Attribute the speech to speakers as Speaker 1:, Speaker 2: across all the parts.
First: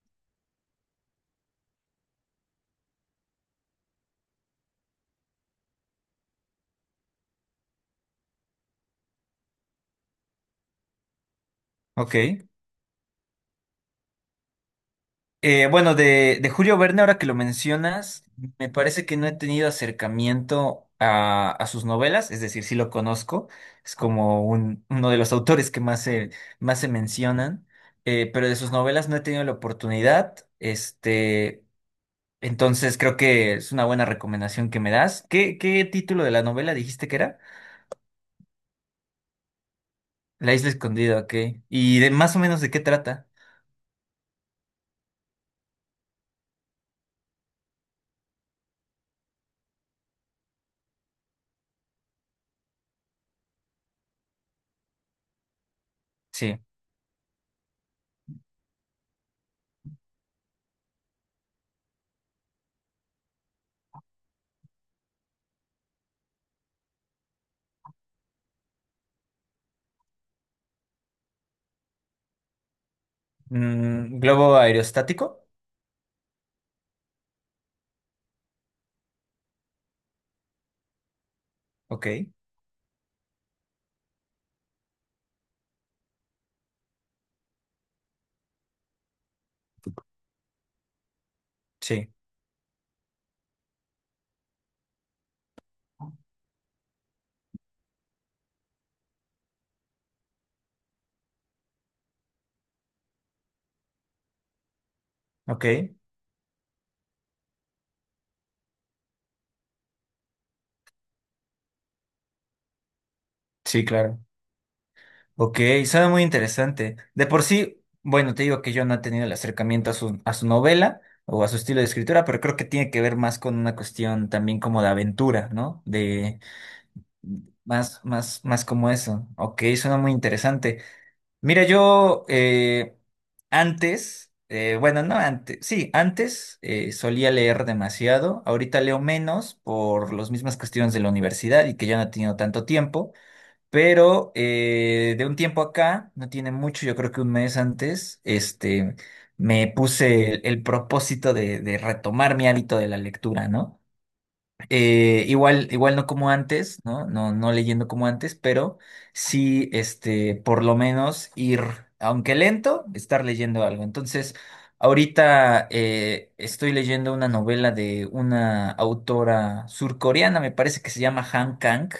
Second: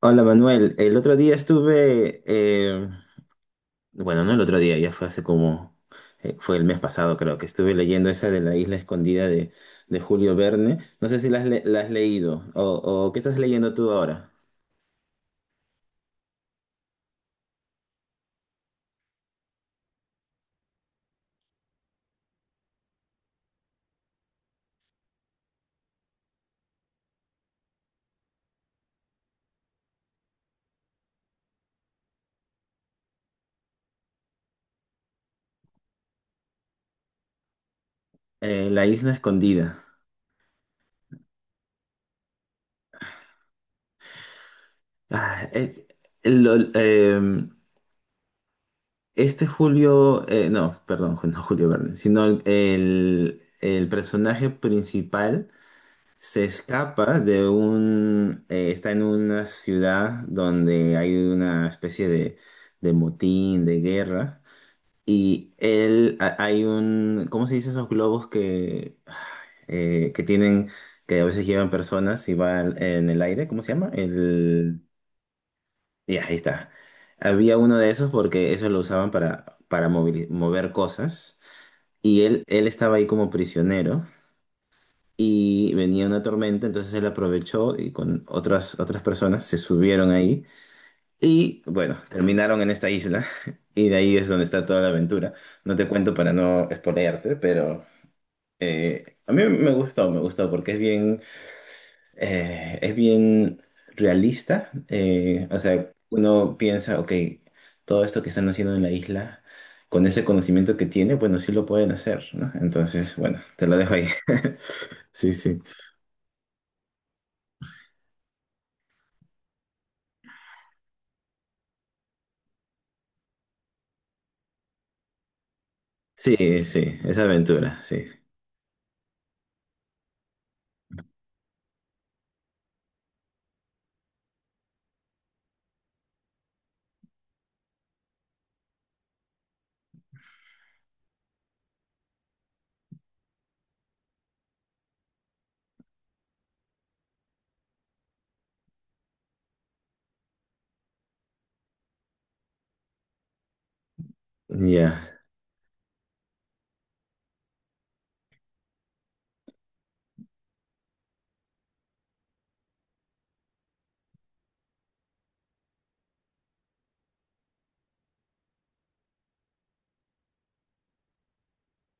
Speaker 1: Hola Manuel, el otro día estuve, bueno, no el otro día, ya fue fue el mes pasado creo que estuve leyendo esa de la isla escondida de Julio Verne. No sé si la has
Speaker 2: Ok.
Speaker 1: leído o qué estás leyendo tú ahora.
Speaker 2: De Julio Verne, ahora que lo mencionas, me parece que no he tenido acercamiento a sus novelas, es decir, sí lo conozco, es como uno de los autores que más se mencionan, pero de sus novelas no he tenido la oportunidad, este, entonces creo que es una buena recomendación que me das. ¿Qué título de la novela dijiste que era?
Speaker 1: La isla escondida.
Speaker 2: La isla escondida, ok. ¿Y de más o menos de qué trata?
Speaker 1: Ah, es, lo- eh, este Julio, no, perdón, no Julio Verne, sino el personaje principal. Se
Speaker 2: Sí.
Speaker 1: escapa de un... está en una ciudad donde hay una especie de motín, de guerra. Y él, hay un... ¿Cómo se dice esos globos que tienen, que a veces llevan personas y van en el aire? ¿Cómo se llama?
Speaker 2: Mm, ¿globo
Speaker 1: El...
Speaker 2: aerostático?
Speaker 1: Ya, ahí está. Había uno de esos porque eso lo usaban para mover cosas.
Speaker 2: Ok,
Speaker 1: Y él estaba ahí como prisionero y venía una tormenta, entonces él aprovechó y con otras personas se subieron ahí y bueno,
Speaker 2: sí.
Speaker 1: terminaron en esta isla y de ahí es donde está toda la aventura. No te cuento para no spoilearte, pero a mí me gustó porque es es bien realista, o
Speaker 2: Ok,
Speaker 1: sea, uno piensa, ok, todo esto que están haciendo en la isla. Con ese conocimiento que tiene, bueno, sí lo pueden hacer, ¿no? Entonces, bueno, te lo
Speaker 2: sí,
Speaker 1: dejo ahí.
Speaker 2: claro.
Speaker 1: Sí, sí.
Speaker 2: Ok, suena muy interesante. De por sí, bueno, te digo que yo no he tenido el acercamiento a su novela o a su estilo de escritura, pero creo que tiene que ver más con una cuestión también como de aventura, ¿no? De
Speaker 1: Sí, sí, es aventura, sí.
Speaker 2: más como eso. Ok, suena muy interesante. Mira, yo antes, no antes, sí, antes solía leer demasiado. Ahorita leo menos por las mismas cuestiones de la universidad y que ya no he tenido tanto tiempo. Pero de un tiempo acá, no tiene mucho, yo creo que un mes antes, este, me puse el propósito de retomar mi hábito de la lectura, ¿no?
Speaker 1: Ya,
Speaker 2: Igual no como antes, ¿no? No leyendo como antes, pero sí, este, por lo menos ir, aunque lento, estar leyendo algo. Entonces, ahorita estoy leyendo una novela de una autora surcoreana, me parece que se llama Han Kang,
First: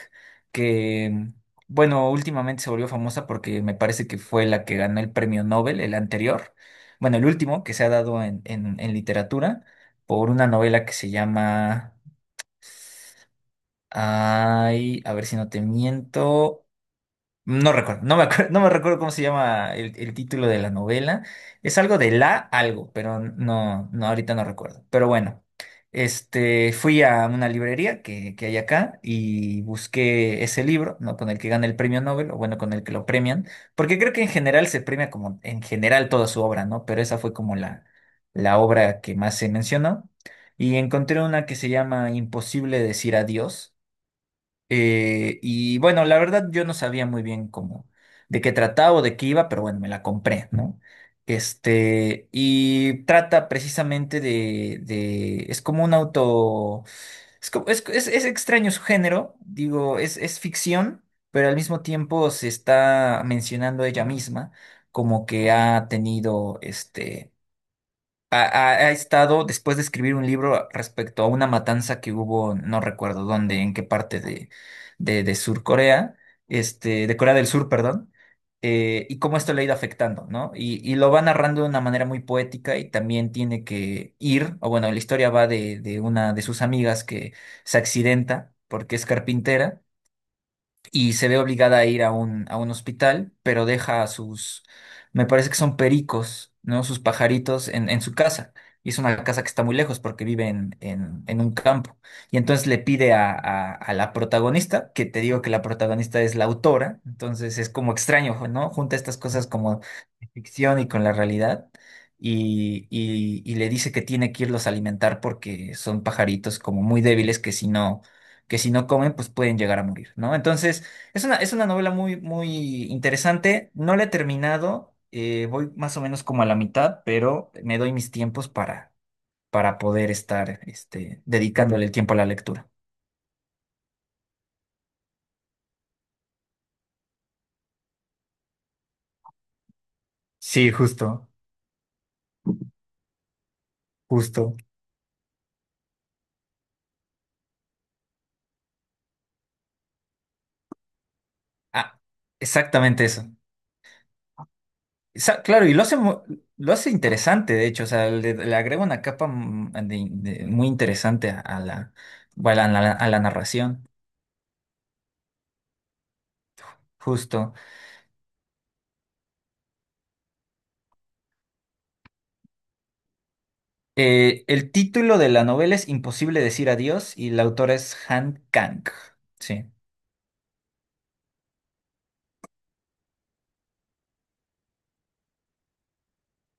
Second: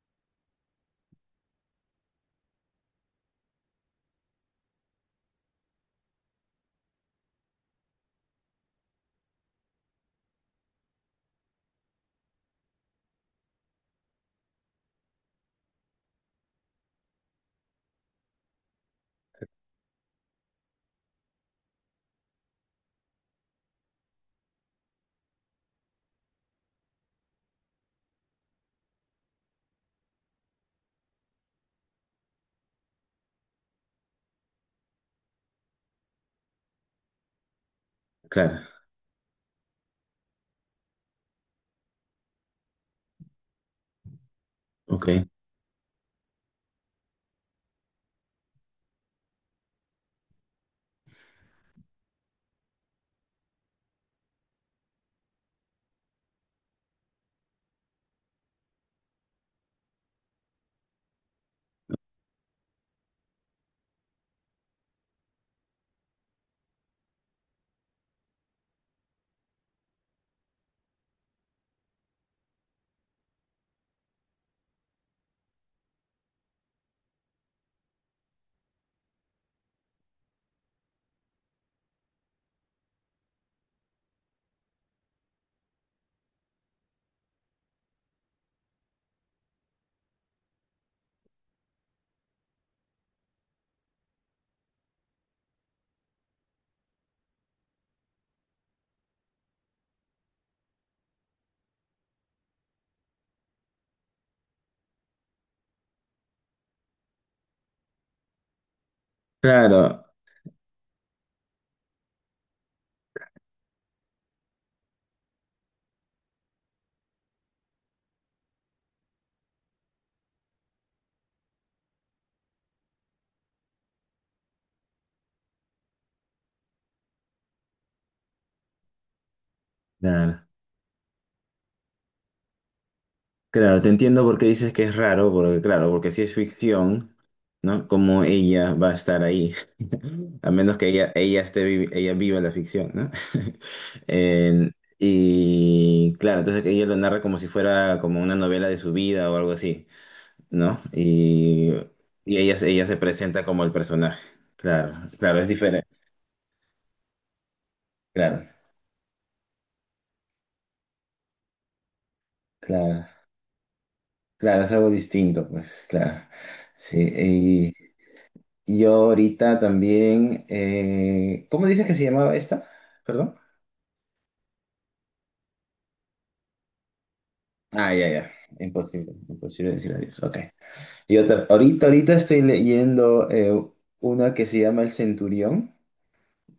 Speaker 2: que, bueno, últimamente se volvió famosa porque me parece que fue la que ganó el premio Nobel, el anterior, bueno, el último que se ha dado en literatura, por una novela que se llama... Ay, a ver si no te miento. No me acuerdo, no me recuerdo cómo se llama el título de la novela. Es algo de la algo, pero ahorita no recuerdo. Pero bueno, este, fui a una librería que hay acá y busqué ese libro, ¿no? Con el que gana el premio Nobel, o bueno, con el que lo premian, porque creo que en general se premia como en general toda su obra, ¿no? Pero esa fue como la
Speaker 1: claro,
Speaker 2: obra que más se mencionó. Y encontré una que se llama Imposible decir adiós,
Speaker 1: ok.
Speaker 2: y bueno, la verdad yo no sabía muy bien cómo, de qué trataba o de qué iba, pero bueno, me la compré, ¿no? Este, y trata precisamente es como un auto, es extraño su género, digo, es ficción, pero al mismo tiempo se está mencionando ella misma como que ha tenido, este, ha estado después de escribir un libro respecto a una matanza que hubo, no recuerdo dónde, en qué parte de Sur Corea, este, de Corea del Sur, perdón, y cómo esto le ha ido afectando, ¿no? Y lo va narrando de una manera muy poética y también tiene que ir, o bueno, la historia va de una de sus amigas que se accidenta porque es carpintera y se ve obligada a ir a un hospital, pero deja a sus, me parece que son pericos, ¿no? Sus pajaritos en su casa. Y es una casa que está muy lejos porque vive en un campo. Y entonces le pide a la protagonista, que te digo que la protagonista es la autora, entonces es como extraño, ¿no? Junta estas cosas como
Speaker 1: Claro,
Speaker 2: de ficción y con la realidad. Y le dice que tiene que irlos a alimentar porque son pajaritos como muy débiles que si no comen, pues pueden llegar a morir, ¿no? Entonces, es una novela muy, muy interesante. No la he terminado. Voy más o menos como a la mitad, pero me doy mis tiempos para poder
Speaker 1: claro,
Speaker 2: estar este, dedicándole el tiempo a la lectura.
Speaker 1: claro, te entiendo por qué dices que es raro, porque claro, porque si es ficción, ¿no? Como ella va a estar ahí, a
Speaker 2: Sí,
Speaker 1: menos que
Speaker 2: justo,
Speaker 1: ella esté, ella viva la ficción, ¿no?
Speaker 2: justo.
Speaker 1: Y claro, entonces ella lo narra como si fuera como una novela de su vida o algo así, ¿no?
Speaker 2: Ah,
Speaker 1: Y ella se
Speaker 2: exactamente eso.
Speaker 1: presenta como el personaje. Claro, claro, es
Speaker 2: Claro, y
Speaker 1: diferente.
Speaker 2: lo hace interesante, de hecho. O sea,
Speaker 1: Claro,
Speaker 2: le agrega una capa mm, muy interesante a, la, bueno,
Speaker 1: claro.
Speaker 2: a la narración.
Speaker 1: Claro, es algo distinto, pues claro. Sí,
Speaker 2: Justo.
Speaker 1: y yo ahorita también, ¿cómo dices que se llamaba esta? Perdón.
Speaker 2: El título de la novela es Imposible decir adiós y la autora
Speaker 1: Ah,
Speaker 2: es
Speaker 1: ya, ya.
Speaker 2: Han Kang.
Speaker 1: Imposible,
Speaker 2: Sí.
Speaker 1: imposible decir adiós. Ok. Ahorita estoy leyendo una que se llama El Centurión.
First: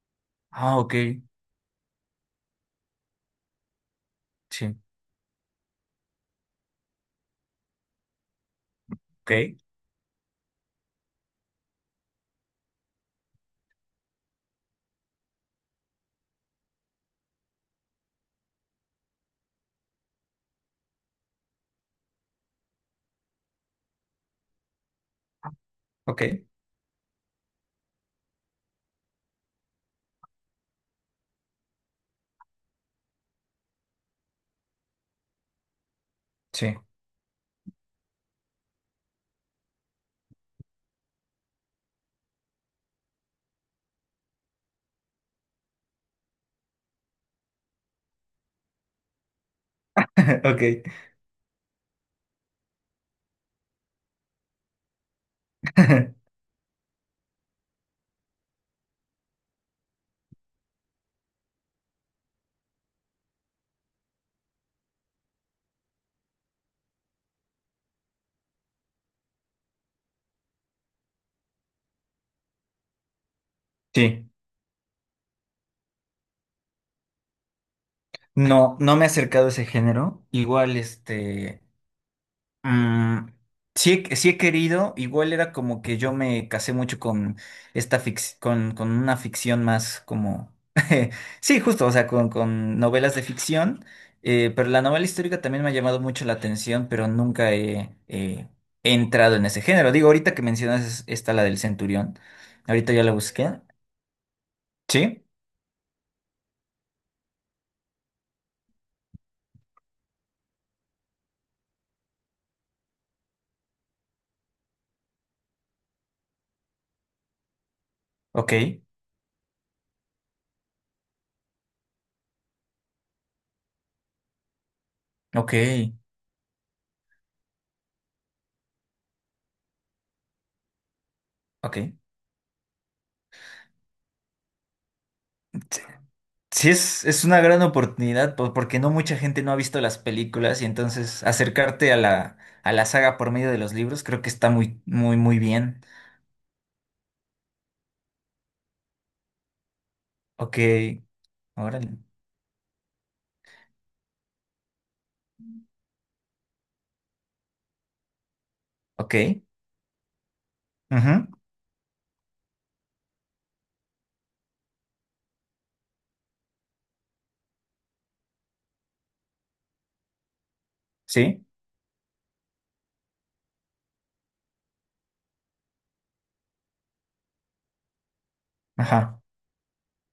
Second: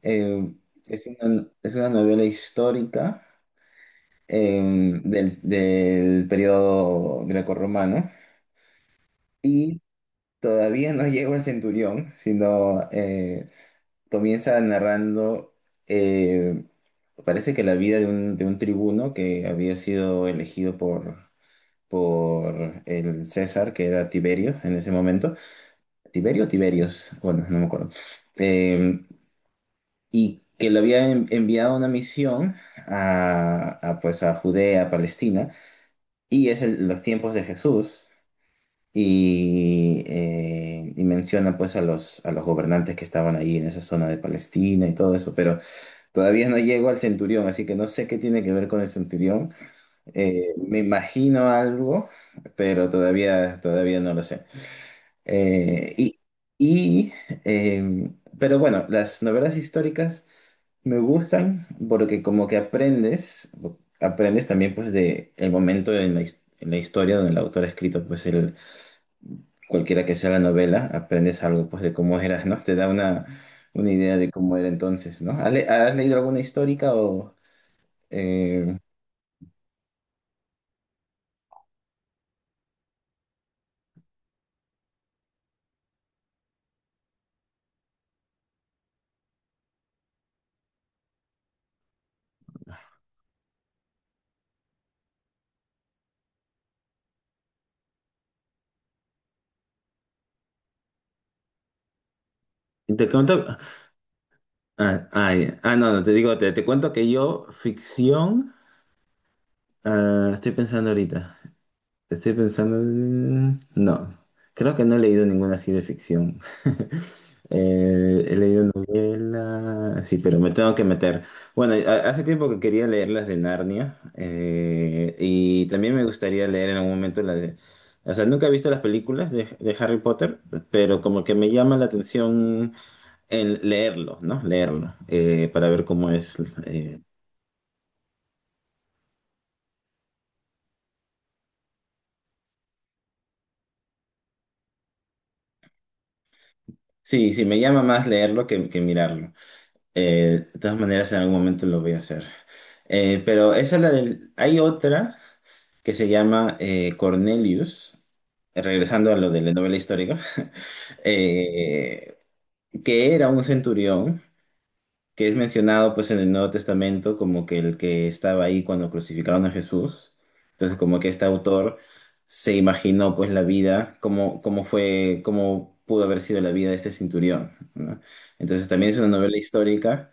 Speaker 1: Eh,
Speaker 2: Ah, ok,
Speaker 1: es una, es una novela histórica
Speaker 2: sí,
Speaker 1: del periodo grecorromano.
Speaker 2: ok,
Speaker 1: Y todavía no llego al centurión, sino comienza narrando, eh, parece que la vida de un tribuno que había sido elegido por el César, que era Tiberio en ese momento.
Speaker 2: ok,
Speaker 1: ¿Tiberio o Tiberios? Bueno, no me acuerdo. Eh, y que le había enviado una misión pues, a Judea, a Palestina, y es
Speaker 2: sí,
Speaker 1: en los tiempos de Jesús. Y menciona pues a a los gobernantes que estaban ahí en esa zona de Palestina y todo eso, pero todavía no llego al Centurión, así que no sé qué tiene que ver con el Centurión.
Speaker 2: ok.
Speaker 1: Me imagino algo, pero todavía no lo sé. Eh, y, y, eh, pero bueno, las novelas históricas me gustan porque como que aprendes, aprendes también pues de el momento en en la historia donde el autor ha escrito pues el, cualquiera que sea la novela, aprendes algo pues de cómo era, ¿no? Te da una idea
Speaker 2: Sí.
Speaker 1: de cómo era entonces, ¿no? Has leído alguna histórica o...?
Speaker 2: No,
Speaker 1: Eh,
Speaker 2: no me he acercado a ese género. Igual, este. Mm, sí he querido, igual era como que yo me casé mucho con con una ficción más como, sí, justo, o sea, con novelas de ficción, pero la novela histórica también me ha llamado mucho la atención, pero nunca he, he entrado en ese género. Digo, ahorita que mencionas esta, la del Centurión, ahorita ya
Speaker 1: Te
Speaker 2: la
Speaker 1: cuento.
Speaker 2: busqué, ¿sí?
Speaker 1: No, no, te digo, te cuento que yo, ficción, ah, estoy pensando ahorita. Estoy pensando. No, creo que no he leído ninguna así de ficción. He
Speaker 2: Ok,
Speaker 1: leído novela, sí, pero me tengo que meter. Bueno, hace tiempo que quería leer las de Narnia
Speaker 2: ok,
Speaker 1: y también me gustaría leer en algún momento las de... O sea, nunca he visto las películas de Harry Potter, pero como que me llama
Speaker 2: ok.
Speaker 1: la atención en leerlo, ¿no? Leerlo, para ver cómo es. eh,
Speaker 2: Es una gran oportunidad porque no mucha gente no ha visto las películas y entonces acercarte a a la saga por medio de los libros creo que está muy, muy, muy bien.
Speaker 1: Sí, sí, me llama más leerlo que mirarlo.
Speaker 2: Ok,
Speaker 1: De todas maneras, en algún momento lo
Speaker 2: órale.
Speaker 1: voy a hacer. Pero esa es la del... Hay otra que se llama Cornelius, regresando a lo de
Speaker 2: Ok.
Speaker 1: la novela histórica,
Speaker 2: Ujú.
Speaker 1: eh, que era un centurión que es mencionado pues en el Nuevo Testamento como que el que estaba ahí cuando crucificaron a Jesús. Entonces como que este
Speaker 2: Sí.
Speaker 1: autor se imaginó pues la vida, cómo, cómo fue, cómo pudo haber sido la vida de este centurión, ¿no? Entonces también es una
Speaker 2: Ajá.
Speaker 1: novela histórica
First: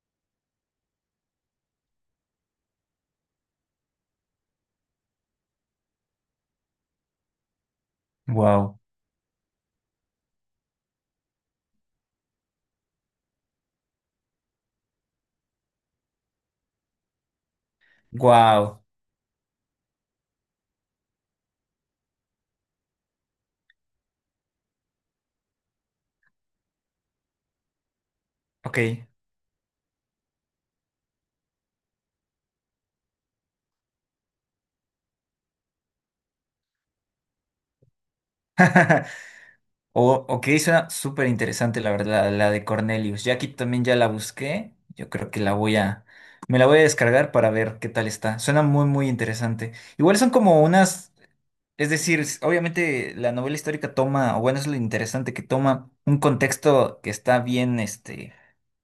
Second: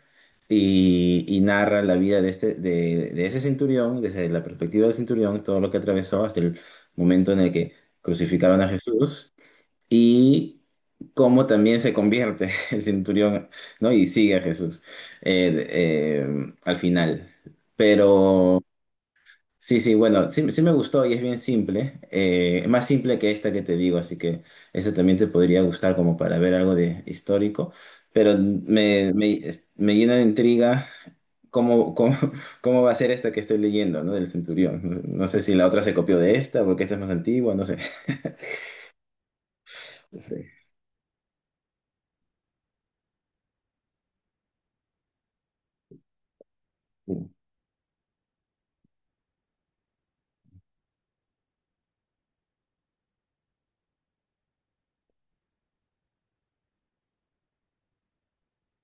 Speaker 1: y narra la vida de, este, de ese centurión, desde la perspectiva del centurión, todo lo que atravesó hasta el momento en el que crucificaron a
Speaker 2: Wow.
Speaker 1: Jesús y cómo también se convierte el centurión, ¿no? Y sigue a Jesús al final. Pero
Speaker 2: Wow.
Speaker 1: sí, sí, bueno, sí, sí me gustó y es bien simple, más simple que esta que te digo, así que esta también te podría gustar como para ver algo de histórico, pero
Speaker 2: Ok.
Speaker 1: me llena de intriga. ¿Cómo, cómo, cómo va a ser esta que estoy leyendo, ¿no? Del centurión. No sé si la otra se copió de esta, porque esta es más antigua, no sé.
Speaker 2: O,
Speaker 1: Sí.
Speaker 2: ok, suena súper interesante la verdad, la de Cornelius. Ya aquí también ya la busqué. Yo creo que me la voy a descargar para ver qué tal está. Suena muy, muy interesante. Igual son como unas... Es decir, obviamente la novela histórica toma, o bueno, es lo interesante que toma un contexto que está bien, este,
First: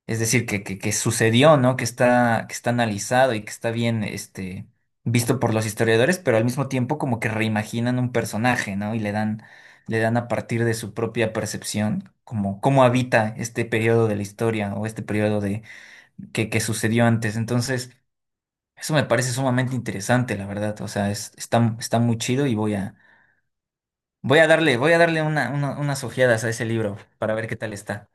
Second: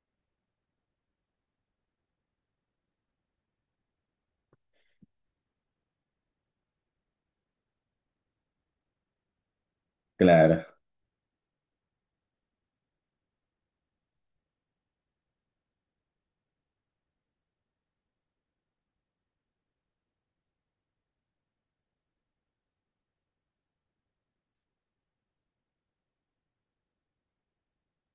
Speaker 2: es decir, que sucedió, ¿no? Que está analizado y que está bien, este, visto por los historiadores, pero al mismo tiempo como que reimaginan un personaje, ¿no? Le dan a
Speaker 1: Claro.
Speaker 2: partir de su propia percepción, como cómo habita este periodo de la historia o este periodo de que sucedió antes. Entonces, eso me parece sumamente interesante, la verdad. O sea, está muy chido y voy a darle, unas ojeadas a ese libro para ver qué tal está.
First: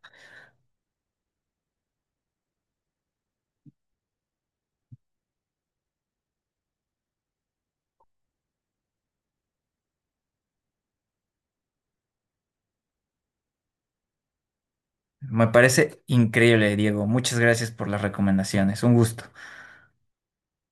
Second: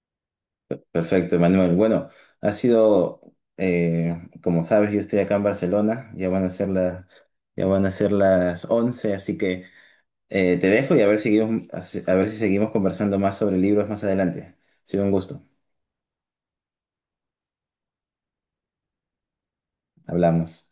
Speaker 1: Perfecto, Manuel. Bueno, ha sido, como sabes, yo estoy acá en Barcelona, ya van a ser las 11, así que te dejo y a ver, a ver si seguimos conversando más sobre libros más adelante. Ha sido un gusto.
Speaker 2: Me parece increíble, Diego. Muchas gracias por las recomendaciones. Un gusto.
Speaker 1: Hablamos.